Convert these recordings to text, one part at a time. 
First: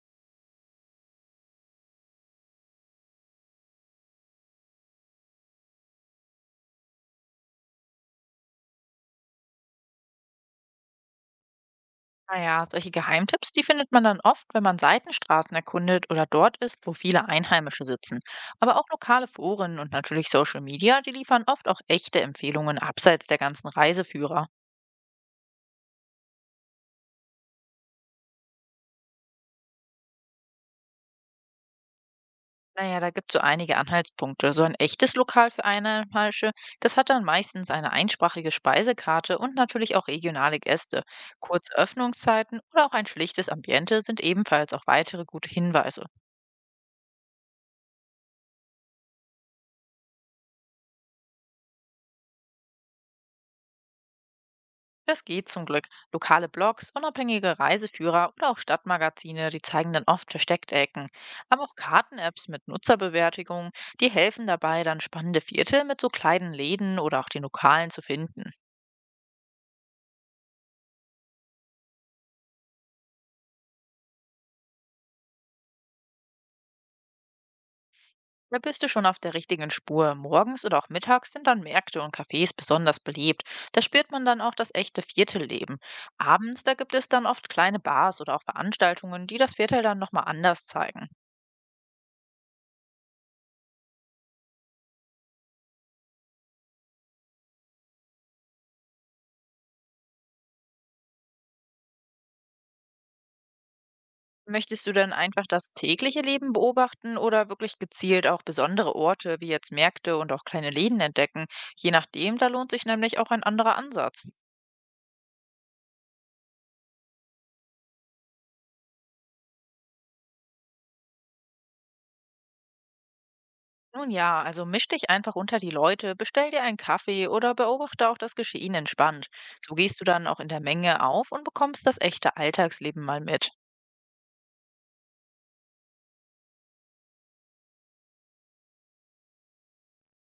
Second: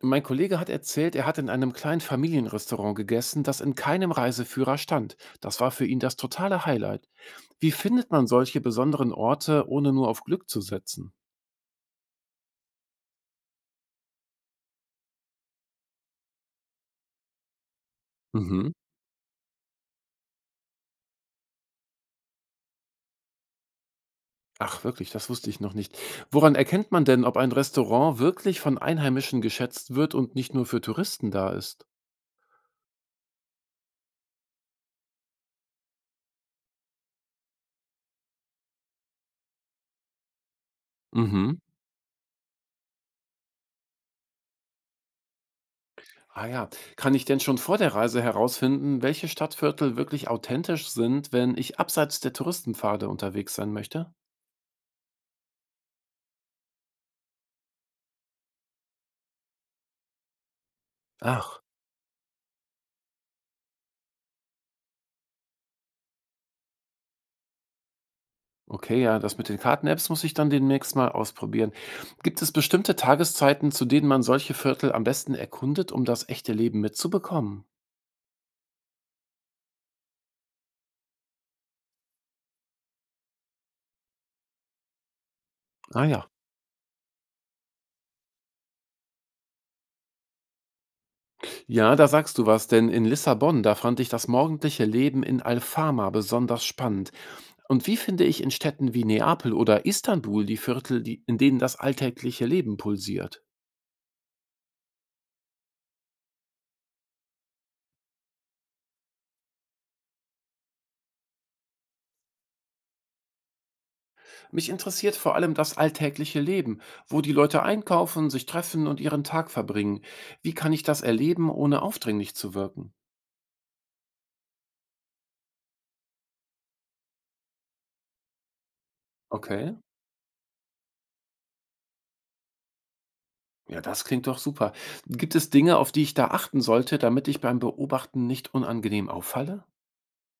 Mein Kollege hat erzählt, er hat in einem kleinen Familienrestaurant gegessen, das in keinem Reiseführer stand. Das war für ihn das totale Highlight. Wie findet man solche besonderen Orte, ohne nur auf Glück zu setzen? Naja, solche Geheimtipps, die findet man dann oft, wenn man Seitenstraßen erkundet oder dort ist, wo viele Einheimische sitzen. Mhm. Aber auch lokale Foren und natürlich Social Media, die liefern oft auch echte Empfehlungen abseits der ganzen Reiseführer. Ach, wirklich, das wusste ich noch nicht. Woran erkennt man denn, ob ein Restaurant wirklich von Einheimischen geschätzt wird und nicht nur für Touristen da ist? Naja, da gibt es so einige Anhaltspunkte. So ein echtes Lokal für Einheimische, das hat dann meistens eine einsprachige Speisekarte und natürlich auch regionale Gäste. Mhm. Kurz Öffnungszeiten oder auch ein schlichtes Ambiente sind ebenfalls auch weitere gute Hinweise. Ah ja, kann ich denn schon vor der Reise herausfinden, welche Stadtviertel wirklich authentisch sind, wenn ich abseits der Touristenpfade unterwegs sein möchte? Das geht zum Glück. Lokale Blogs, unabhängige Reiseführer oder auch Stadtmagazine, die zeigen dann oft versteckte Ecken. Ach. Aber auch Karten-Apps mit Nutzerbewertungen, die helfen dabei, dann spannende Viertel mit so kleinen Läden oder auch den Lokalen zu finden. Okay, ja, das mit den Karten-Apps muss ich dann demnächst mal ausprobieren. Gibt es bestimmte Tageszeiten, zu denen man solche Viertel am besten erkundet, um das echte Leben mitzubekommen? Da bist du schon auf der richtigen Spur. Morgens oder auch mittags sind dann Märkte und Cafés besonders belebt. Da spürt man dann auch das echte Viertelleben. Ah ja. Abends, da gibt es dann oft kleine Bars oder auch Veranstaltungen, die das Viertel dann nochmal anders zeigen. Ja, da sagst du was, denn in Lissabon, da fand ich das morgendliche Leben in Alfama besonders spannend. Und wie finde ich in Städten wie Neapel oder Istanbul die Viertel, in denen das alltägliche Leben pulsiert? Möchtest du dann einfach das tägliche Leben beobachten oder wirklich gezielt auch besondere Orte wie jetzt Märkte und auch kleine Läden entdecken? Je nachdem, da lohnt sich nämlich auch ein anderer Ansatz. Mich interessiert vor allem das alltägliche Leben, wo die Leute einkaufen, sich treffen und ihren Tag verbringen. Wie kann ich das erleben, ohne aufdringlich zu wirken? Nun ja, also misch dich einfach unter die Leute, bestell dir einen Kaffee oder beobachte auch das Geschehen entspannt. Okay, So gehst du dann auch in der Menge auf und bekommst das echte Alltagsleben mal mit. ja, das klingt doch super. Gibt es Dinge, auf die ich da achten sollte, damit ich beim Beobachten nicht unangenehm auffalle?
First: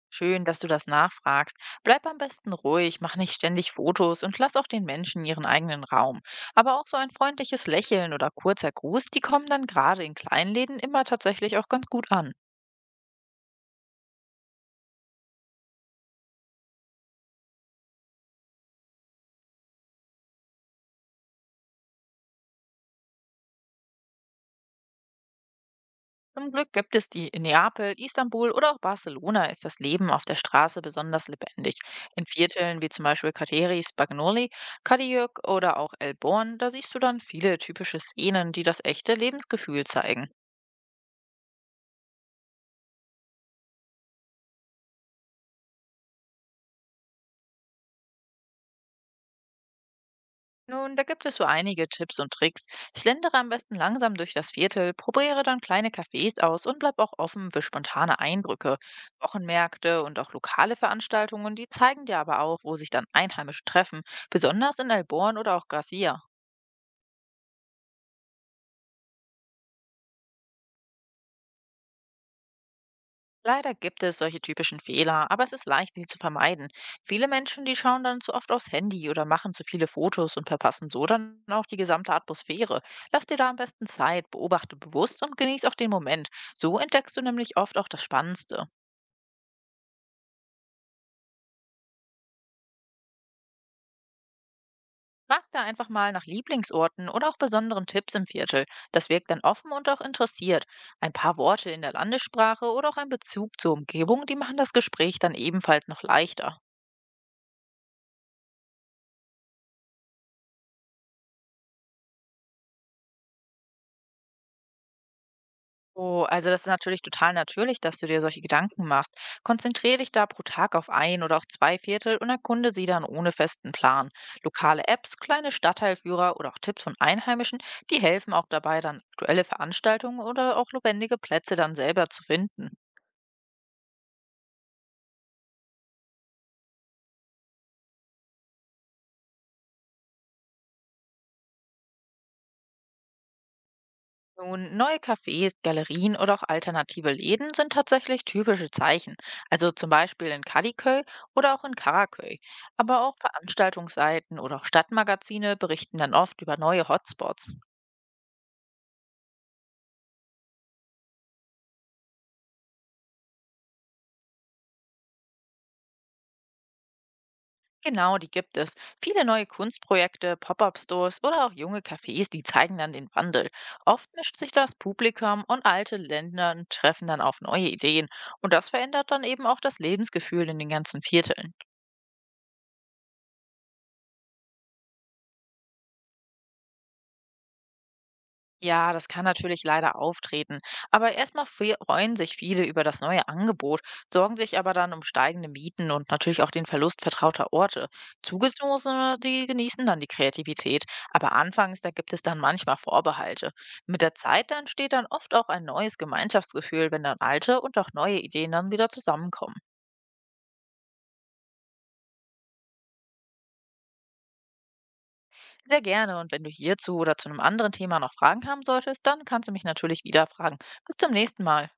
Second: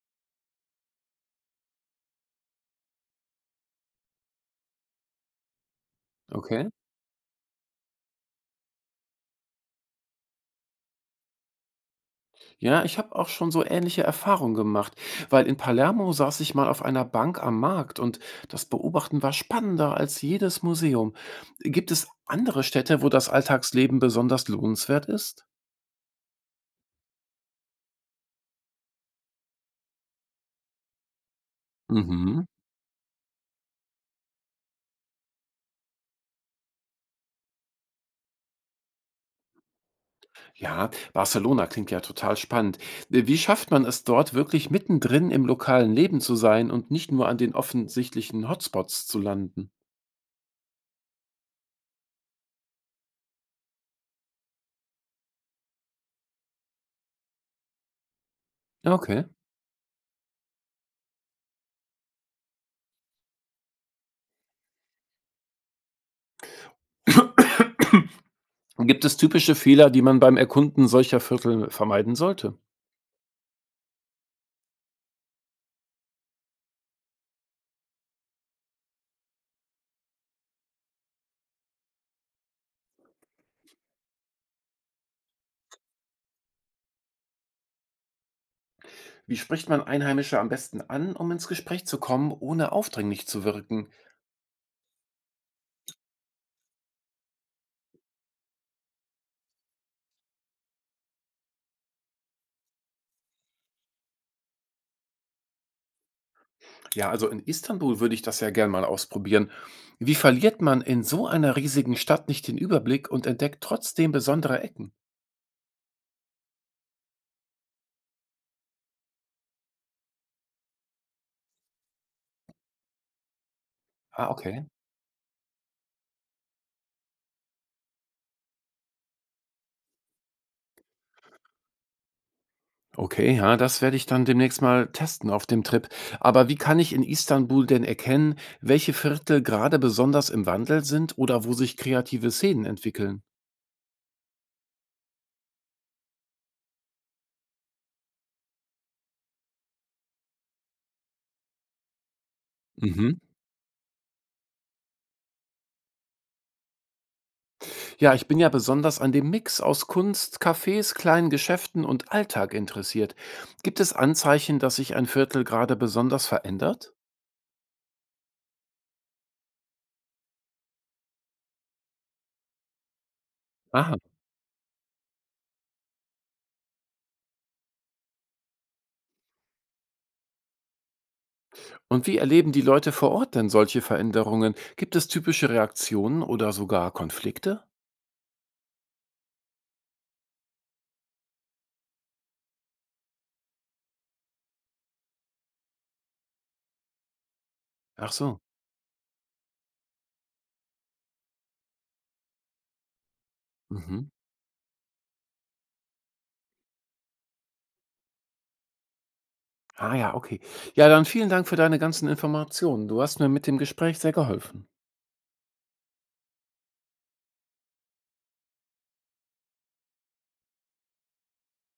Schön, dass du das nachfragst. Bleib am besten ruhig, mach nicht ständig Fotos und lass auch den Menschen ihren eigenen Raum. Okay. Aber auch so ein freundliches Lächeln oder kurzer Gruß, die kommen dann gerade in kleinen Läden immer tatsächlich auch ganz gut an. Ja, ich habe auch schon so ähnliche Erfahrungen gemacht, weil in Palermo saß ich mal auf einer Bank am Markt und das Beobachten war spannender als jedes Museum. Gibt es andere Städte, wo das Alltagsleben besonders lohnenswert ist? Zum Glück gibt es die in Neapel, Istanbul oder auch Barcelona ist das Leben auf der Straße besonders lebendig. In Mhm. Vierteln wie zum Beispiel Kateri, Spagnoli, Kadiuk oder auch Elborn, da siehst du dann viele typische Szenen, die das echte Lebensgefühl zeigen. Ja, Barcelona klingt ja total spannend. Wie schafft man es dort wirklich mittendrin im lokalen Leben zu sein und nicht nur an den offensichtlichen Hotspots zu landen? Nun, da gibt es so einige Tipps und Tricks. Schlendere am besten langsam durch das Viertel, probiere dann kleine Cafés aus und bleib auch offen für spontane Eindrücke. Ja, okay. Wochenmärkte und auch lokale Veranstaltungen, die zeigen dir aber auch, wo sich dann Einheimische treffen, besonders in Elborn oder auch Gracia. Gibt es typische Fehler, die man beim Erkunden solcher Viertel vermeiden sollte? Leider gibt es solche typischen Fehler, aber es ist leicht, sie zu vermeiden. Viele Menschen, die schauen dann zu oft aufs Handy oder machen zu viele Fotos und verpassen so dann auch die gesamte Atmosphäre. Lass dir da am besten Zeit, beobachte bewusst und genieß auch den Moment. So entdeckst du nämlich oft auch das Spannendste. Wie spricht man Einheimische am besten an, um ins Gespräch zu kommen, ohne aufdringlich zu wirken? Frag da einfach mal nach Lieblingsorten oder auch besonderen Tipps im Viertel. Das wirkt dann offen und auch interessiert. Ein paar Worte in der Landessprache oder auch ein Bezug zur Umgebung, die machen das Gespräch dann ebenfalls noch leichter. Ja, also in Istanbul würde ich das ja gern mal ausprobieren. Wie verliert man in so einer riesigen Stadt nicht den Überblick und entdeckt trotzdem besondere Ecken? Oh, also das ist natürlich total natürlich, dass du dir solche Gedanken machst. Konzentriere dich da pro Tag auf ein oder auch zwei Viertel und erkunde sie dann ohne festen Plan. Ah, okay. Lokale Apps, kleine Stadtteilführer oder auch Tipps von Einheimischen, die helfen auch dabei, dann aktuelle Veranstaltungen oder auch lebendige Plätze dann selber zu finden. Okay, ja, das werde ich dann demnächst mal testen auf dem Trip. Aber wie kann ich in Istanbul denn erkennen, welche Viertel gerade besonders im Wandel sind oder wo sich kreative Szenen entwickeln? Nun, neue Cafés, Galerien oder auch alternative Läden sind tatsächlich typische Zeichen, also zum Beispiel in Kadıköy oder auch in Karaköy. Aber Mhm. auch Veranstaltungsseiten oder auch Stadtmagazine berichten dann oft über neue Hotspots. Ja, ich bin ja besonders an dem Mix aus Kunst, Cafés, kleinen Geschäften und Alltag interessiert. Gibt es Anzeichen, dass sich ein Viertel gerade besonders verändert? Genau, die gibt es. Viele neue Kunstprojekte, Pop-up-Stores oder auch junge Cafés, die zeigen dann den Wandel. Aha. Oft mischt sich das Publikum und alte Länder treffen dann auf neue Ideen. Und das verändert dann eben auch das Lebensgefühl in den ganzen Vierteln. Und wie erleben die Leute vor Ort denn solche Veränderungen? Gibt es typische Reaktionen oder sogar Konflikte? Ja, das kann natürlich leider auftreten. Aber erstmal freuen sich viele über das neue Angebot, sorgen sich aber dann um steigende Mieten und natürlich auch den Verlust vertrauter Orte. Ach so. Zugezogene, die genießen dann die Kreativität, aber anfangs, da gibt es dann manchmal Vorbehalte. Mit Mhm. der Zeit dann entsteht dann oft auch ein neues Gemeinschaftsgefühl, wenn dann alte und auch neue Ideen dann wieder zusammenkommen. Ah ja, okay. Ja, dann vielen Dank für deine ganzen Informationen. Du hast mir mit dem Gespräch sehr geholfen. Sehr gerne und wenn du hierzu oder zu einem anderen Thema noch Fragen haben solltest, dann kannst du mich natürlich wieder fragen. Bis zum nächsten Mal.